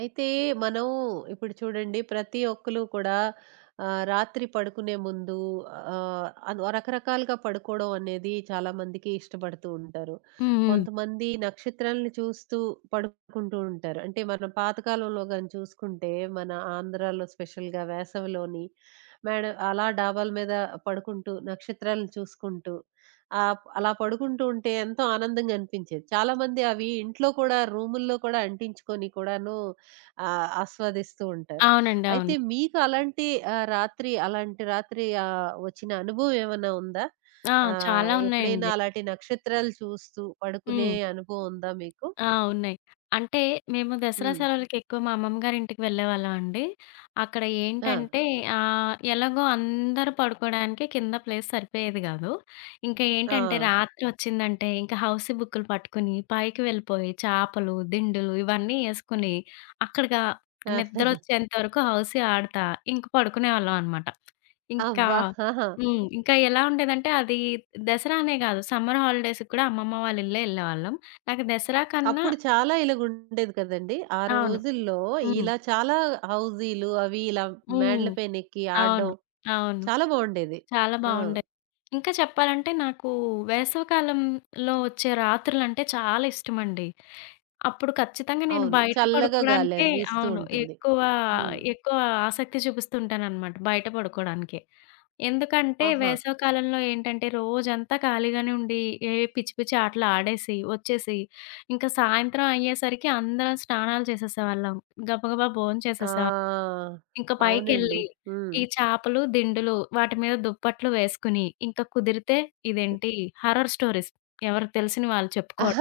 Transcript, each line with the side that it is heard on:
right: అయితే మనం ఇప్పుడు చూడండి ప్రతి ఒక్కళ్ళు కూడా రాత్రి పడుకునే ముందు ఆహ్, అన్ రకరకాలుగా పడుకోవడం అనేది చాలా మందికి ఇష్టపడుతూ ఉంటారు.
left: హ్మ్. హ్మ్.
right: కొంతమంది నక్షత్రాలను చూస్తూ పడుకుంటూ ఉంటారు. అంటే మన పాతకాలంలో గాని చూసుకుంటే మన ఆంధ్రాలో స్పెషల్‌గా వేసవిలోని మేడ అలా డాబాల మీద పడుకుంటూ నక్షత్రాలను చూసుకుంటూ అలా పడుకుంటూ ఉంటే ఎంతో ఆనందంగా అనిపించేది. చాలామంది అవి ఇంట్లో కూడా రూముల్లో కూడా అంటించుకొని కూడాను ఆ! ఆస్వాదిస్తూ ఉంటారు.
left: అవునండి.
right: అయితే
left: అవును.
right: మీకు అలాంటి రాత్రి అలాంటి రాత్రి వచ్చిన అనుభవం ఏమన్నా ఉందా?
left: ఆ! చాలా
right: ఎప్పుడైనా
left: ఉన్నాయండి.
right: అలాంటి నక్షత్రాలు చూస్తూ పడుకునే
left: హ్మ్.
right: అనుభవం ఉందా మీకు?
left: ఆ! ఉన్నాయి. అంటే మేము దసరా
right: హ్మ్.
left: సెలవులకెక్కువ మా అమ్మమ్మ గారింటికి వెళ్ళేవాళ్ళమండి. అక్కడ
right: ఆ!
left: ఏంటంటే ఎలాగో అందరూ పడుకోవడానికి కింద ప్లేస్ సరిపోయేది గాదు. ఇంకా
right: ఆ!
left: ఏంటంటే రాత్రొచ్చిందంటే ఇంక హౌసీ బుక్కులు పట్టుకుని పైకి వెళ్ళిపోయి చేపలు, దిండులు ఇవన్నీ యేసుకుని అక్కడగా నిద్రొచ్చేంత వరకు హౌసీ ఆడతా ఇంక పడుకునేవాళ్ళం అనమాట.
right: ఆ!
left: ఇంకా
right: అబ్బా! ఆహా!
left: హ్మ్. ఇంకా ఎలా ఉండేదంటే అది దసరా అనే గాదు సమ్మర్ హాలిడేస్‌కి కూడా అమ్మమ్మ వాళ్ళ ఇల్లే యెళ్ళేవాళ్ళం. నాకు దసరా కన్నా
right: అప్పుడు చాలా ఇలాగుండేది కదండీ! ఆ
left: అవును.
right: రోజుల్లో
left: హ్మ్.
right: ఇలా చాలా హౌజీలు అవి ఇలా
left: హ్మ్.
right: మేడల పైనెక్కి
left: అవును.
right: ఆడడం
left: అవును.
right: చాలా బావుండేది.
left: చాలా
right: ఆ!
left: బావుండేది. ఇంకా చెప్పాలంటే నాకు వేసవికాలంలో వచ్చే రాత్రులంటే చాలా ఇష్టమండి. అప్పుడు ఖచ్చితంగా నేను
right: అవును.
left: బయట
right: చల్లగా
left: పడుకోవడానికే
right: గాలేసి వీస్తూ
left: అవును.
right: ఉంటుంది.
left: ఎక్కువ,
right: హ్మ్.
left: ఎక్కువ ఆసక్తి చూపిస్తుంటాననమాట బయట పడుకోవడానికే. ఎందుకంటే
right: ఆహా!
left: వేసవికాలంలో ఏంటంటే రోజంతా ఖాళీగానే ఉండి ఏ పిచ్చి పిచ్చి ఆటలు ఆడేసి, వచ్చేసి ఇంకా సాయంత్రం అయ్యేసరికి అందరం స్నానాలు చేసేసేవాళ్ళం. గబగబా భోంచేసేసేవాళ్ళం.
right: ఆ!
left: ఇంక
right: అవునండి.
left: పైకెళ్ళి
right: హ్మ్.
left: ఈ చేపలు, దిండులు వాటి మీద దుప్పట్లు వేసుకుని, ఇంక కుదిరితే ఇదేంటి హారర్ స్టోరీస్ ఎవరికి తెలిసిన వాళ్ళు చెప్పుకోవడం.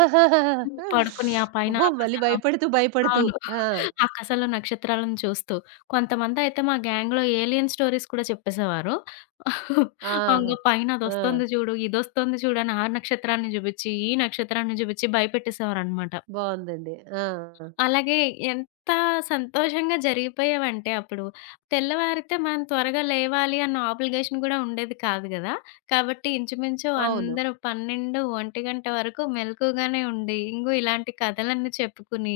left: హ్మ్. పడుకుని ఆ పైన
right: ఓహో! మళ్ళీ
left: ఆకాశంలో
right: భయపడుతూ, భయపడుతూ.
left: అవును.
right: ఆ!
left: ఆకాశంలో నక్షత్రాలను చూస్తూ. కొంతమందయితే మా గ్యాంగ్‌లో ఏలియన్ స్టోరీస్ కూడా చెప్పేసేవారు. ఇంగ
right: ఆహా!
left: పైన
right: ఆ!
left: అదొస్తుంది చూడు, ఇదొస్తుంది చూడు అని ఆ నక్షత్రాన్ని చూపిచ్చి, ఈ నక్షత్రాన్ని చూపిచ్చి భయపెట్టేసేవారనమాట.
right: బావుందండి. ఆ!
left: అలాగే ఎంత సంతోషంగా జరిగిపోయేవంటే అప్పుడు. తెల్లవారితే మనం త్వరగా లేవాలి అన్న ఆబ్లిగేషన్ గూడా ఉండేది కాదు గదా! కాబట్టి ఇంచుమించు
right: అవును.
left: అందరూ 12, 1 వరకు మెలకువగానే ఉండి, ఇంగో ఇలాంటి కథలన్నీ చెప్పుకుని,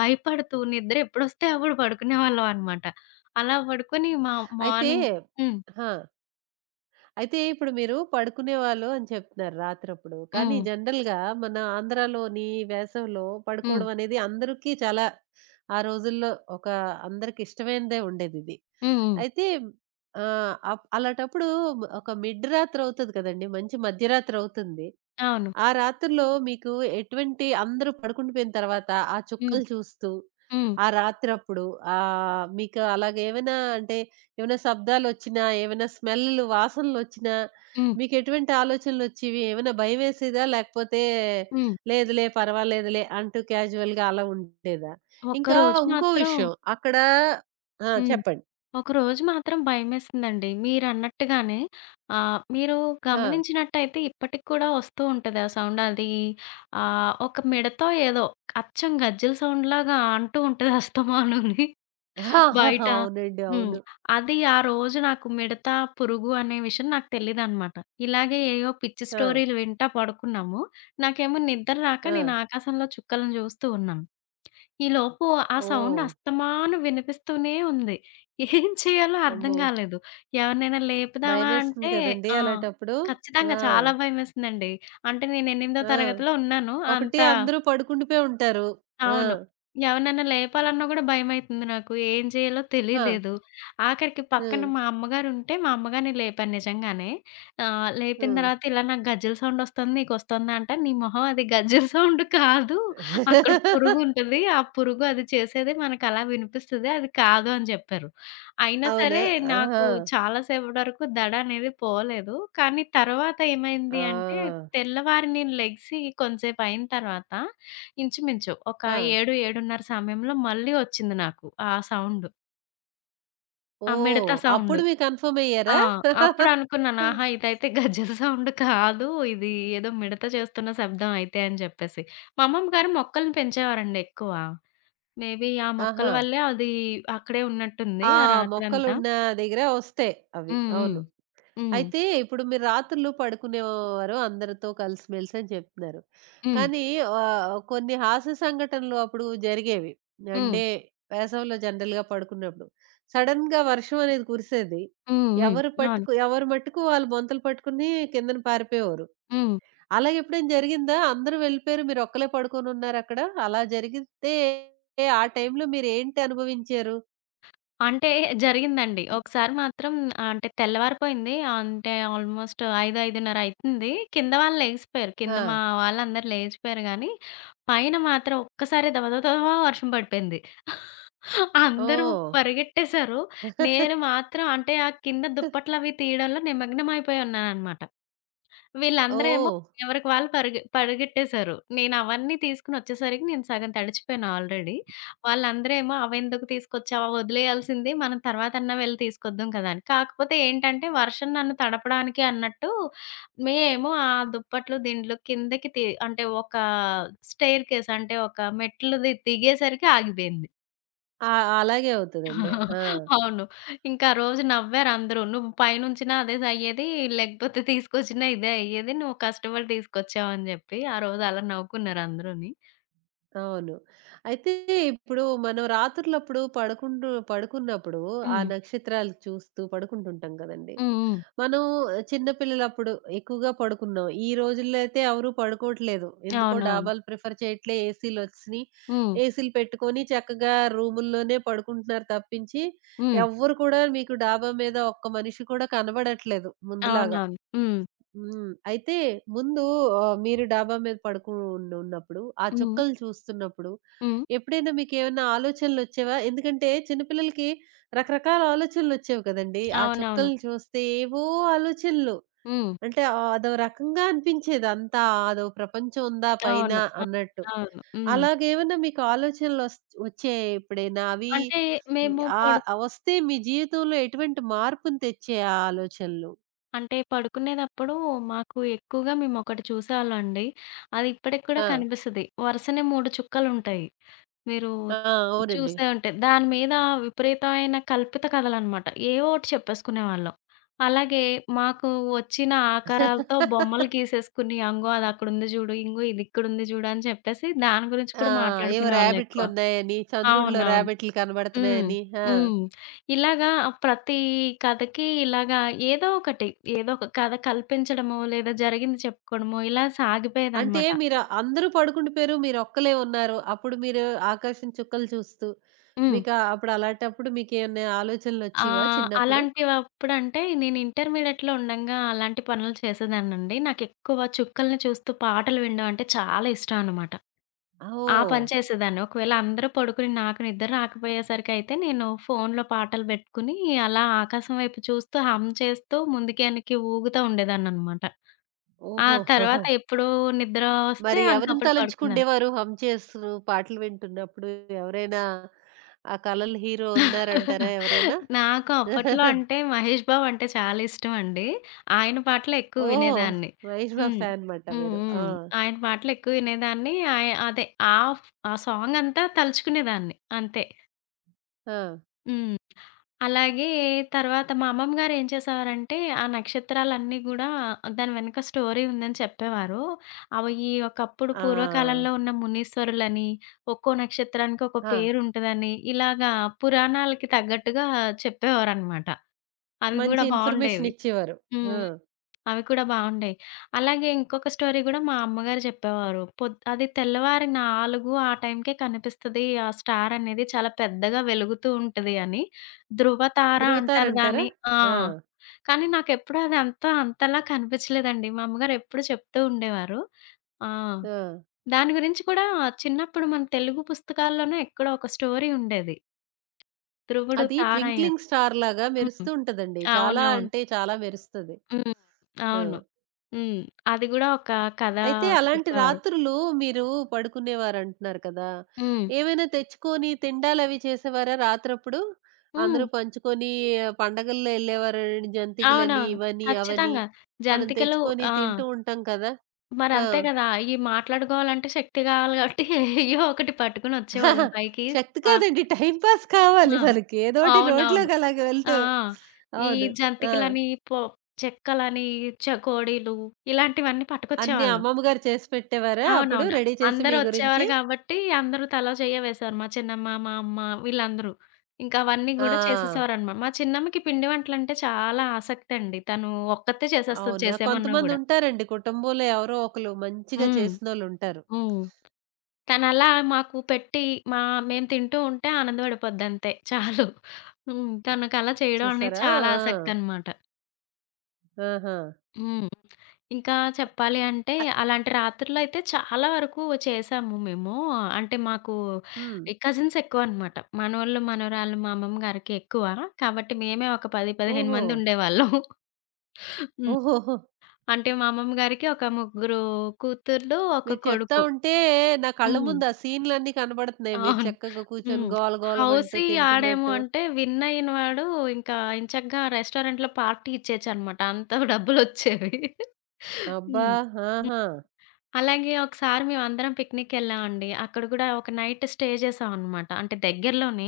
left: భయపడుతూ నిద్ర ఎప్పుడొస్తే అప్పుడు పడుకునేవాళ్ళం అనమాట. అలా పడుకొని మా
right: అయితే
left: మార్నింగ్ హ్మ్.
right: ఆ! అయితే ఇప్పుడు మీరు పడుకునేవాళ్ళు అని చెప్తున్నారు రాత్రప్పుడు. కానీ
left: హ్మ్.
right: జనరల్‌గా మన ఆంధ్రాలోని వేసవిలో
left: హ్మ్.
right: పడుకోవడం అనేది అందరికీ చాలా ఆ రోజుల్లో ఒక అందరికి ఇష్టమైనదే ఉండేదిది.
left: హ్మ్. హ్మ్.
right: అయితే ఆహ్, అప్ అలాంటప్పుడు ఒక మిడ్ రాత్రవుతది కదండీ! మంచి మధ్యరాత్రవుతుంది.
left: అవును.
right: ఆ రాత్రుల్లో మీకు ఎటువంటి అందరూ పడుకుండిపోయిన తర్వాత ఆ
left: హ్మ్.
right: చుక్కలు చూస్తూ,
left: హ్మ్.
right: ఆ రాత్రప్పుడు మీకు అలాగేమైనా అంటే ఏమైనా శబ్దాలొచ్చినా, ఏమైనా స్మెల్‌లు, వాసనలొచ్చినా
left: హ్మ్.
right: మీకెటువంటి ఆలోచనలొచ్చేవి? ఏమైనా భయమేసేదా? లేకపోతే
left: హ్మ్.
right: లేదులే పర్వాలేదులే అంటూ క్యాజువల్‌గా అలా ఉండేదా? ఇంకా
left: ఒక్కరోజు
right: ఉంకో
left: మాత్రం
right: విషయం అక్కడ ఆ!
left: హ్మ్.
right: చెప్పండి.
left: ఒకరోజు మాత్రం భయమేసిందండి. మీరన్నట్టుగానే మీరు
right: ఆ!
left: గమనించినట్టయితే ఇప్పటికి కూడా వస్తూ ఉంటది ఆ సౌండ్. అది ఒక మిడతో ఏదో అచ్చం గజ్జెల సౌండ్‌లాగా అంటూ ఉంటది అస్తమానుని బయట.
right: ఆహాహా, అవునండి.
left: హ్మ్.
right: అవును.
left: అది ఆ రోజు నాకు మిడత, పురుగు అనే విషయం నాకు తెలీదనమాట. ఇలాగే ఏయో పిచ్చి
right: ఆ!
left: స్టోరీలు వింటా పడుకున్నాము. నాకేమో నిద్ర రాక
right: ఆ!
left: నేను ఆకాశంలో చుక్కలను చూస్తూ ఉన్నాను. ఈలోపు ఆ సౌండ్
right: ఓహ్!
left: అస్తమాను వినిపిస్తూనే ఉంది. ఏం చేయాలో అర్థం
right: అమ్మో!
left: గాలేదు. ఎవరినైనా లేపుదామా
right: భయమేస్తుంది
left: అంటే
right: కదండీ!
left: ఆ!
right: అలాటప్పుడు.
left: ఖచ్చితంగా
right: ఆ!
left: చాలా భయమేసిందండి. అంటే నేను ఎనిమిదో
right: ఆ!
left: తరగతిలో ఉన్నాను.
right: ఒకటి
left: అంత
right: అందరూ పడుకుండిపోయి ఉంటారు. ఆ!
left: అవును. ఎవరినైనా లేపాలన్నా గూడా భయమైతుంది నాకు. ఏం చేయాలో
right: ఆ!
left: తెలియలేదు. ఆఖరికి పక్కన
right: హ్మ్.
left: మా అమ్మగారుంటే మా అమ్మగారిని లేపాను నిజంగానే. లేపిన
right: హ్మ్.
left: తర్వాత ఇలా నాకు గజ్జెల సౌండొస్తుంది నీకొస్తుందా అంటే, "నీ మొహం అది గజ్జెల సౌండ్ కాదు. అక్కడ పురుగు ఉంటది. ఆ పురుగు అది చేసేది మనకలా వినిపిస్తది. అది కాదు" అని చెప్పారు. అయినా
right: అవునా?
left: సరే
right: ఆహా!
left: నాకు చాలా సేపటి వరకు దడ అనేది పోలేదు. కానీ తర్వాత ఏమైంది అంటే
right: ఆ!
left: తెల్లవారి నేను లెగిసి కొంతసేపు అయిన తర్వాత ఇంచుమించు ఒక
right: ఆ!
left: 7, 7:30 సమయంలో మళ్ళీ వచ్చింది నాకు ఆ సౌండు. ఆ
right: ఓహ్!
left: మిడత సౌండు.
right: అప్పుడు మీరు కన్ఫర్మ్
left: ఆ!
right: అయ్యారా?
left: అప్పుడనుకున్నాను. ఆహా! ఇదైతే గజ్జెల సౌండ్ కాదు. ఇది ఏదో మిడత చేస్తున్న శబ్దం అయితే అని చెప్పేసి. మా అమ్మమ్మ గారు మొక్కల్ని పెంచేవారండి ఎక్కువ. మేబీ ఆ మొక్కల
right: ఆహా!
left: వల్లే అది అక్కడే ఉన్నట్టుంది
right: ఆ!
left: ఆ రాత్రంతా.
right: మొక్కలున్న దగ్గర వస్తాయి అవి.
left: హ్మ్. హ్మ్.
right: అవును.
left: హ్మ్.
right: అయితే ఇప్పుడు మీరు రాత్రులు పడుకునేవారు అందరితో కలిసిమెలిసి అని చెప్తున్నారు.
left: హ్మ్.
right: కానీ కొన్ని హాస్య సంఘటనలు అప్పుడు జరిగేవి.
left: హ్మ్.
right: అంటే వేసవిలో జనరల్‌గా పడుకున్నప్పుడు. సడెన్‌గా వర్షం అనేది కురిసేది.
left: హ్మ్. హ్మ్.
right: ఎవరు
left: అవును.
right: పట్టుకు ఎవరి మట్టుకు వాళ్ళు బొంతలు పట్టుకుని కిందన పారిపోయేవారు.
left: హ్మ్.
right: అలా ఎప్పుడైనా జరిగిందా? అందరూ వెళ్ళిపోయారు. మీరు ఒక్కలే పడుకొనున్నారక్కడ. అలా జరిగితే ఆ టైంలో మీరేంటి అనుభవించారు?
left: అంటే జరిగిందండి. ఒకసారి మాత్రం అంటే తెల్లవారిపోయింది. అంటే ఆల్మోస్ట్ 5, 5:30 అయితుంది. కింద వాళ్ళు లెగిసిపోయారు. కింద మా
right: ఆ!
left: వాళ్ళందరూ లేచిపోయారు గానీ, పైన మాత్రం ఒక్కసారి దబ దబ దబా వర్షం పడిపోయింది. అందరూ
right: ఓహ్!
left: పరిగెట్టేశారు. నేను మాత్రం అంటే ఆ కింద
right: ఓహ్!
left: దుప్పట్లవి తీయడంలో నిమగ్నమైపోయి ఉన్నాననమాట. వీళ్ళందరేమో ఎవరికి వాళ్ళు పరుగె పరిగెట్టేశారు. నేనవన్నీ తీసుకొనొచ్చేసరికి నేను సగం తడిచిపోయాను ఆల్రెడీ. వాళ్ళందరేమో అవెందుకు తీసుకొచ్చావు? వదిలేయాల్సింది మనం తర్వాతన్నా వెళ్లి తీసుకొద్దాం కదా! అని. కాకపోతే ఏంటంటే వర్షం నన్ను తడపడానికి అన్నట్టు మేము ఆ దుప్పట్లు, దిండ్లు కిందకి తి అంటే ఒక స్టెయిర్‌కేస్ అంటే ఒక మెట్లుది దిగేసరికి ఆగిపోయింది.
right: ఆ! అలాగే అవుతదండి. ఆ!
left: అవును. ఇంకా ఆ రోజు నవ్వారందరూ. "నువ్వు పైనుంచినా అదే అయ్యేది, లేకపోతే తీసుకొచ్చినా ఇదే అయ్యేది. నువ్వు కష్టపడి తీసుకొచ్చావని" జెప్పి ఆ రోజు అలా నవ్వుకున్నారు అందరూని.
right: అవును. అయితే ఇప్పుడు మనం రాత్రులప్పుడు పడుకున్నప్పుడు ఆ
left: హ్మ్.
right: నక్షత్రాలు చూస్తూ పడుకుంటుంటాం కదండీ!
left: హ్మ్. హ్మ్.
right: మనం చిన్న పిల్లలప్పుడు ఎక్కువగా పడుకున్నాం. ఈ రోజుల్లో అయితే ఎవరు పడుకోవట్లేదు. ఎందుకో
left: అవునవును.
right: డాబాలు ప్రిఫర్ చేయట్లే. ఏసీలొచ్చినియి.
left: హ్మ్.
right: ఏసీలు పెట్టుకొని చక్కగా రూముల్లోనే పడుకుంటున్నారు తప్పించి
left: హ్మ్.
right: ఎవ్వరు కూడా మీకు డాబా మీద ఒక్క మనిషి కూడా కనబడట్లేదు ముందులాగా.
left: అవునవును. హ్మ్.
right: హ్మ్. అయితే ముందు మీరు డాబా మీద ఉన్నప్పుడు, ఆ
left: హ్మ్.
right: చుక్కలు చూస్తున్నప్పుడు
left: హ్మ్.
right: ఎప్పుడైనా మీకేమన్నా ఆలోచనలొచ్చేవా? ఎందుకంటే చిన్న పిల్లలకి రకరకాల ఆలోచనలొచ్చేవి కదండీ! ఆ
left: అవునవును.
right: చుక్కల్ని చూస్తే ఏవో ఆలోచనలు.
left: హ్మ్.
right: అంటే అదో రకంగా అనిపించేది అంతా. అదో ప్రపంచం ఉందా పైన
left: అవును. అ
right: అన్నట్టు.
left: అవును. హ్మ్.
right: అలాగేమన్నా మీకు వచ్చాయా ఎప్పుడైనా? అవి
left: అంటే
right: హ్మ్.
left: మేము పడు
right: వస్తే మీ జీవితంలో ఎటువంటి మార్పుని తెచ్చాయి ఆ ఆలోచనలు?
left: అంటే పడుకునేదప్పుడు మాకు ఎక్కువగా మేమొకటి చూసేవాళ్ళమండి. అది ఇప్పటికి కూడా
right: ఆ!
left: కనిపిస్తది. వరుసనే 3 చుక్కలుంటాయి. మీరు
right: ఆ! అవునండి.
left: చూసే ఉంటారు. దాని మీద విపరీతమైన కల్పిత కథలనమాట. ఏవో ఒకటి చెప్పేసుకునేవాళ్ళం. అలాగే మాకు వచ్చిన ఆకారాలతో బొమ్మలు గీసేసుకుని, అంగో అది అక్కడుంది జూడు, ఇంగో ఇది ఇక్కడుంది జూడు అని చెప్పేసి దాని గురించి
right: ఆ!
left: కూడా
right: ఏవో
left: మాట్లాడుకునేవాళ్ళం ఎక్కువ.
right: రాబిట్‌లున్నాయని, చంద్రుడిలో
left: అవునవును.
right: రాబిట్‌లు
left: హ్మ్.
right: కనబడుతున్నాయని. ఆ!
left: హ్మ్. ఇలాగా ప్రతి కథకి ఇలాగా ఏదో ఒకటి, ఏదో ఒక కథ కల్పించడమో, లేదా జరిగింది చెప్పుకోవడమో ఇలా
right: అంటే
left: సాగిపోయేదనమాట.
right: మీరు అందరూ పడుకుండిపోయారు. మీరొక్కలే ఉన్నారు. అప్పుడు మీరు ఆకాశం చుక్కలు చూస్తూ
left: హ్మ్.
right: మీకా అప్పుడు అలాంటప్పుడు మీకేమన్నా
left: ఆ!
right: ఆలోచనలొచ్చేవా చిన్నప్పుడు?
left: అలాంటివప్పుడంటే నేను ఇంటర్మీడియేట్‌లో ఉండంగా అలాంటి పనులు చేసేదాన్నండి. నాకెక్కువ చుక్కల్ని చూస్తూ పాటలు వినడం అంటే చాలా ఇష్టం అనమాట. ఆ
right: ఓహ్!
left: పని చేసేదాన్ని. ఒకవేళ అందరూ పడుకుని నాకు నిద్ర రాకపోయేసరికయితే నేను ఫోన్‌లో పాటలు పెట్టుకుని అలా ఆకాశం వైపు చూస్తూ హమ్ చేస్తూ ముందుకి వెనక్కి ఊగుతా ఉండేదాన్ననమాట. ఆ
right: ఓహో!
left: తర్వాత ఎప్పుడూ నిద్ర వస్తే
right: మరి ఎవరిని
left: ఇంకప్పుడు పడుకునేదాన్ని.
right: తలంచుకుండేవారు హమ్ చేస్తూ పాటలు వింటున్నప్పుడు? ఎవరైనా ఆ కలల హీరో ఉన్నారంటారా ఎవరైనా?
left: నాకు అప్పట్లో అంటే 'మహేష్ బాబు' అంటే చాలా ఇష్టమండి. ఆయన పాటలే ఎక్కువ
right: ఓహ్!
left: వినేదాన్ని.
right: మహేష్ బాబు
left: హ్మ్.
right: ఫ్యాన్ మాట
left: హ్మ్.
right: మీరు.
left: హ్మ్.
right: ఆ!
left: ఆయన పాటలు ఎక్కువ వినేదాన్ని. ఆయ అదే ఆ ఆ సాంగ్ అంతా తలుచుకునేదాన్ని అంతే.
right: ఆ!
left: హ్మ్. అలాగే తర్వాత మా అమ్మమ్మ గారు ఏం చేసేవారంటే, ఆ నక్షత్రాలన్నీ గూడా దాని వెనక స్టోరీ ఉందని చెప్పేవారు. అవి ఈ ఒకప్పుడు
right: ఆ!
left: పూర్వకాలంలో ఉన్న మునీశ్వరులని, ఒక్కో నక్షత్రానికి ఒక
right: ఆ!
left: పేరుంటదని, ఇలాగా పురాణాలకి తగ్గట్టుగా చెప్పేవారనమాట. అవి
right: మంచి
left: గూడా
right: ఇన్ఫర్మేషన్
left: బావుండేవి.
right: ఇచ్చేవారు. ఆ!
left: హ్మ్. అవి కూడా బావుండేయి. అలాగే ఇంకొక స్టోరీ గూడా మా అమ్మగారు జెప్పేవారు. పొద్ అది తెల్లవారి 4 ఆ టైంకే కనిపిస్తది. ఆ స్టార్ అనేది చాలా పెద్దగా వెలుగుతూ ఉంటది అని. ధృవతార అంటారు
right: ధృవతారంటారా?
left: దాన్ని. ఆ!
right: ఆ!
left: కానీ నాకెప్పుడు అది అంత అంతలా కనిపించలేదండి. మా అమ్మగారు ఎప్పుడు చెప్తూ ఉండేవారు. ఆ!
right: ఆ!
left: దాని గురించి కూడా చిన్నప్పుడు మన తెలుగు పుస్తకాల్లోనే ఎక్కడో ఒక స్టోరీ ఉండేది. ధ్రువుడు
right: అది
left: తారయ్యారు.
right: ట్వింక్లింగ్ స్టార్‌లాగా మెరుస్తూ
left: హ్మ్.
right: ఉంటదండి. చాలా
left: అవునవును.
right: అంటే చాలా మెరుస్తది.
left: హ్మ్.
right: ఆ!
left: అవును. హ్మ్. అది గూడా ఒక కథ
right: అయితే అలాంటి
left: చెప్పేవారు.
right: రాత్రులు మీరు పడుకునేవారంటున్నారు కదా!
left: హ్మ్.
right: ఏమైనా తెచ్చుకొని తిండాలవి చేసేవారా రాత్రప్పుడు? అందరూ
left: హ్మ్.
right: పంచుకొని పండగల్లో ఎళ్ళేవారు జంతికలని,
left: అవునవును.
right: ఇవని, అవని.
left: ఖచ్చితంగా.
right: మనం
left: జంతికలు
right: తెచ్చుకొని
left: ఆ!
right: తింటూ ఉంటాం కదా! ఆ!
left: మరంతే గదా! ఇయి మాట్లాడుకోవాలంటే శక్తి గావాలి గాబట్టి ఏయ్యో ఒకటి
right: ఆహా!
left: పట్టుకొనొచ్చేవాళ్ళం పైకి.
right: శక్తి
left: ఆ!
right: కాదండి. టైమ్ పాస్ కావాలి
left: ఆ!
right: మనకి. ఏదోటి
left: అవునవును.
right: నోట్లోకి అలాగ
left: ఆ!
right: వెళ్తూ.
left: ఈ
right: అవును. ఆ!
left: జంతికలని, పొ చెక్కలని, చకోడీలు ఇలాంటివన్నీ
right: అన్నీ
left: పట్టుకొచ్చేవాళ్ళం.
right: అమ్మమ్మ గారు చేసి పెట్టేవారా అప్పుడు
left: అవునవును.
right: రెడీ చేసి మీ
left: అందరొచ్చేవారు
right: గురించి?
left: గాబట్టి, అందరూ తలో చెయ్య వేశారు. మా చిన్నమ్మ, మా అమ్మ వీళ్ళందరూ. ఇంకా అవన్నీ గూడా
right: ఆ!
left: చేసేసేవారనమాట. మా చిన్నమ్మకి పిండి వంటలంటే చాలా ఆసక్తండి. తను ఒక్కతే చేసేస్తది
right: అవునా!
left: చేసేమన్నా గూడా.
right: కొంతమందుంటారండి కుటుంబంలో ఎవరో ఒకళ్ళు మంచిగా
left: హ్మ్.
right: చేసినోళ్ళుంటారు.
left: హ్మ్. తనలా మాకు పెట్టి మా మేము తింటూ ఉంటే ఆనందపడిపోద్దంతే చాలు. హ్మ్. తనకలా చేయడం అనేది
right: చూసారా?
left: చాలా
right: ఆ!
left: ఆసక్తనమాట.
right: ఆహా!
left: హ్మ్. ఇంకా చెప్పాలి అంటే,
right: అ
left: అలాంటి రాత్రుల్లో అయితే చాలా వరకు చేశాము మేము. అంటే మాకు
right: హ్మ్.
left: ఈ కజిన్స్ ఎక్కువనమాట. మనోళ్ళు, మనవరాళ్ళు మా అమ్మమ్మ గారికి ఎక్కువ. కాబట్టి మేమే ఒక 10, 15
right: ఓహో!
left: మంది ఉండేవాళ్ళం. హ్మ్.
right: ఓహోహో!
left: అంటే మా అమ్మమ్మ గారికి ఒక ముగ్గురు కూతుర్లు, ఒక
right: మీరు చెప్తా
left: కొడుకు.
right: ఉంటే నా కళ్ళ
left: హ్మ్.
right: ముందు ఆ సీన్‌లన్నీ కనబడుతున్నాయి. మీరు
left: అవును.
right: చక్కగా కూర్చొని
left: హ్మ్.
right: గోల గోలమంటూ
left: హౌసీ ఆడాము
right: తింటున్నట్టు.
left: అంటే విన్ అయిన వాడు ఇంకా ఎంచక్కా రెస్టారెంట్‌లో పార్టీ ఇచ్చేయొచ్చనమాట. అంత డబ్బులొచ్చేవి.
right: అబ్బా!
left: హ్మ్.
right: ఆహా!
left: అలాగే ఒకసారి మేమందరం పిక్నిక్‌కెళ్ళామండి. అక్కడ గూడా ఒక నైట్ స్టే చేశామనమాట. అంటే దగ్గరలోనే,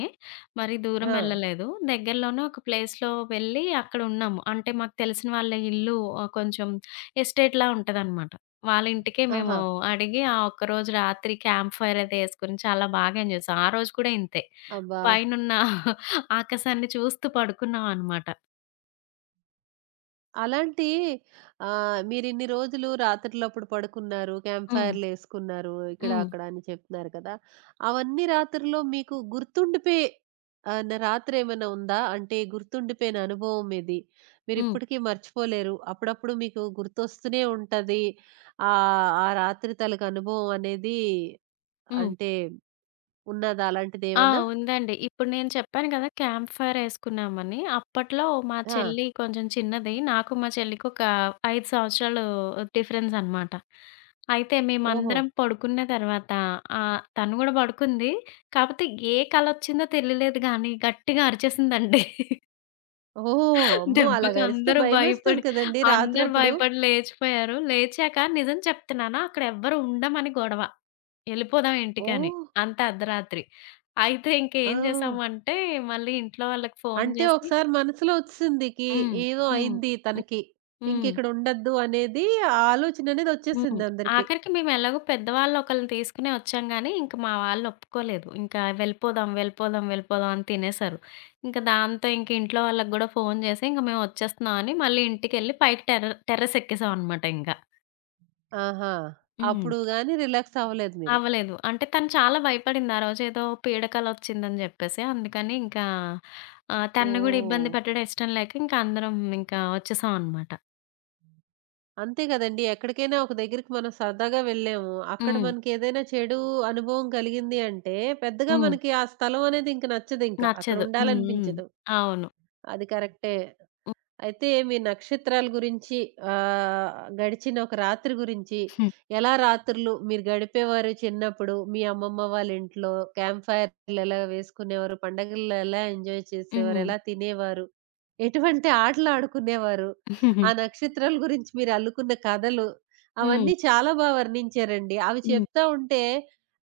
left: మరీ దూరం
right: ఆ!
left: వెళ్ళలేదు. దగ్గరలోనే ఒక ప్లేస్‌లో వెళ్ళి అక్కడున్నాము. అంటే మాకు తెలిసిన వాళ్ళ ఇల్లు కొంచెం ఎస్టేట్‌లా ఉంటదనమాట. వాళ్ళ ఇంటికే మేము
right: ఆహా!
left: అడిగి ఆ ఒక్కరోజు రాత్రి క్యాంప్ ఫైర్ అది యేసుకొని చాలా బాగా ఎంజాయ్ చేసాం. ఆ రోజు కూడా ఇంతే.
right: అబ్బా!
left: పైనున్న ఆకాశాన్ని చూస్తూ పడుకున్నామనమాట.
right: అలాంటి మీరిన్ని రోజులు రాత్రులప్పుడు పడుకున్నారు. క్యాంప్
left: హ్మ్.
right: ఫైర్‌లేసుకున్నారు. ఇక్కడ,
left: హ్మ్.
right: అక్కడ అని చెప్తున్నారు కదా! అవన్నీ రాత్రుల్లో మీకు గుర్తుండిపోయే ఆహ్, న రాత్రేమైనా ఉందా? అంటే గుర్తుండిపోయిన అనుభవం ఇది.
left: హ్మ్.
right: మీరిప్పటికీ మర్చిపోలేరు. అప్పుడప్పుడు మీకు గుర్తొస్తూనే ఉంటది. ఆ రాత్రి తాలూకు అనుభవం అనేది
left: హ్మ్.
right: అంటే ఉన్నదా
left: ఆ!
right: అలాంటిదేమన్నా?
left: ఉందండి. ఇప్పుడు నేను చెప్పాను కదా! క్యాంప్ ఫైర్ ఏసుకున్నామని. అప్పట్లో మా
right: ఆ!
left: చెల్లి కొంచెం చిన్నది. నాకు మా చెల్లికి ఒక 5 సంవత్సరాలు డిఫరెన్స్ అనమాట. అయితే
right: ఓహో!
left: మేమందరం పడుకున్న తర్వాత తను గూడా పడుకుంది. కాపోతే ఏ కలొచ్చిందో తెలియలేదు గానీ గట్టిగా అరిచేసిందండి.
right: ఓహ్! అమ్మో!
left: దెబ్బకి
right: అలాగరిస్తే
left: అందరూ
right: భయమేస్తది
left: భయపడి
right: కదండీ రాత్రప్పుడు.
left: లేచిపోయారు. లేచాక నిజం చెప్తున్నాను అక్కడ ఎవ్వరు ఉండమని గొడవ. ఎళ్ళిపోదాం ఇంటికని.
right: ఓహ్!
left: అంత అర్ధరాత్రి. అయితే
right: ఆ!
left: ఇంకేం చేసామంటే మళ్ళీ ఇంట్లో వాళ్ళకి ఫోను
right: అంటే
left: చేసి
right: ఒకసారి మనసులో ఒచ్చేసిందికి
left: హ్మ్.
right: ఏదో
left: హ్మ్.
right: అయింది తనకి.
left: హ్మ్.
right: ఇంకిక్కడ ఉండొద్దు అనేది ఆ ఆలోచననేది
left: హ్మ్.
right: ఒచ్చేసింది అందరికి.
left: ఆఖరికి మేమెలాగో పెద్దవాళ్ళు ఒకళ్ళని తీసుకునే వచ్చాం గానీ, ఇంక మా వాళ్ళు ఒప్పుకోలేదు. ఇంకా వెళ్ళిపోదాం, వెళ్ళిపోదాం, వెళ్ళిపోదాం అని తినేసారు. ఇంక దాంతో ఇంక ఇంట్లో వాళ్ళకి గూడా ఫోను చేసి, ఇంక మేమొచ్చేస్తున్నాం అని మళ్ళీ ఇంటికెళ్ళి పైకి టెర్రస్ ఎక్కేసామనమాట ఇంక.
right: ఆహా!
left: హ్మ్.
right: అప్పుడు గాని రిలాక్స్ అవ్వలేదు మీరు.
left: అవ్వలేదు. అంటే తను చాలా భయపడింది. ఆ రోజేదో పీడకలొచ్చిందని జెప్పేసి. అందుకని ఇంకా తనని గూడా
right: ఓహ్!
left: ఇబ్బంది పెట్టడం ఇష్టం లేక ఇంక అందరం ఇంకా వచ్చేసామనమాట.
right: అంతే గదండీ. ఎక్కడికైనా ఒక దగ్గరికి మనం సరదాగా వెళ్ళాము. అక్కడ
left: హ్మ్.
right: మనకేదైనా చెడు అనుభవం కలిగింది అంటే పెద్దగా
left: హ్మ్.
right: మనకి ఆ స్థలం అనేది ఇంక నచ్చదింక. అక్కడ
left: నచ్చదు. హ్మ్. హ్మ్.
right: ఉండాలనిపించదు.
left: అవును.
right: అది కరెక్టే. అయితే మీ నక్షత్రాల గురించి ఆహ్, గడిచిన ఒక రాత్రి గురించి,
left: హ్మ్.
right: ఎలా రాత్రులు మీరు గడిపేవారు చిన్నప్పుడు? మీ అమ్మమ్మ వాళ్ళ ఇంట్లో క్యాంప్ ఫైర్‌లు ఎలా వేసుకునేవారు? పండగల్లో ఎలా ఎంజాయ్ చేసేవారు? ఎలా తినేవారు? ఎటువంటి ఆటలు ఆడుకునేవారు?
left: హ్మ్.
right: ఆ నక్షత్రాల గురించి మీరు అల్లుకున్న కథలు,
left: హ్మ్.
right: అవన్నీ చాలా బాగా వర్ణించారండి. అవి
left: హ్మ్.
right: చెప్తా ఉంటే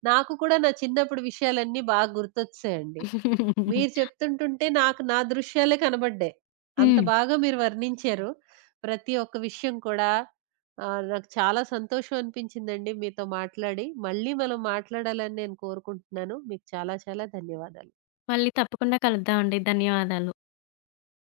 right: నాకు కూడా నా చిన్నప్పుడు విషయాలన్నీ బాగా గుర్తొచ్చాయండి. మీరు చెప్తుంటుంటే నాకు నా దృశ్యాలే కనబడ్డాయి. అంత
left: హ్మ్.
right: బాగా మీరు వర్ణించారు. ప్రతి ఒక్క విషయం కూడా నాకు చాలా సంతోషం అనిపించిందండి మీతో మాట్లాడి. మళ్ళీ మనం మాట్లాడాలని నేను కోరుకుంటున్నాను. మీకు చాలా చాలా ధన్యవాదాలు.
left: మళ్ళీ తప్పకుండా కలుద్దామండి. ధన్యవాదాలు.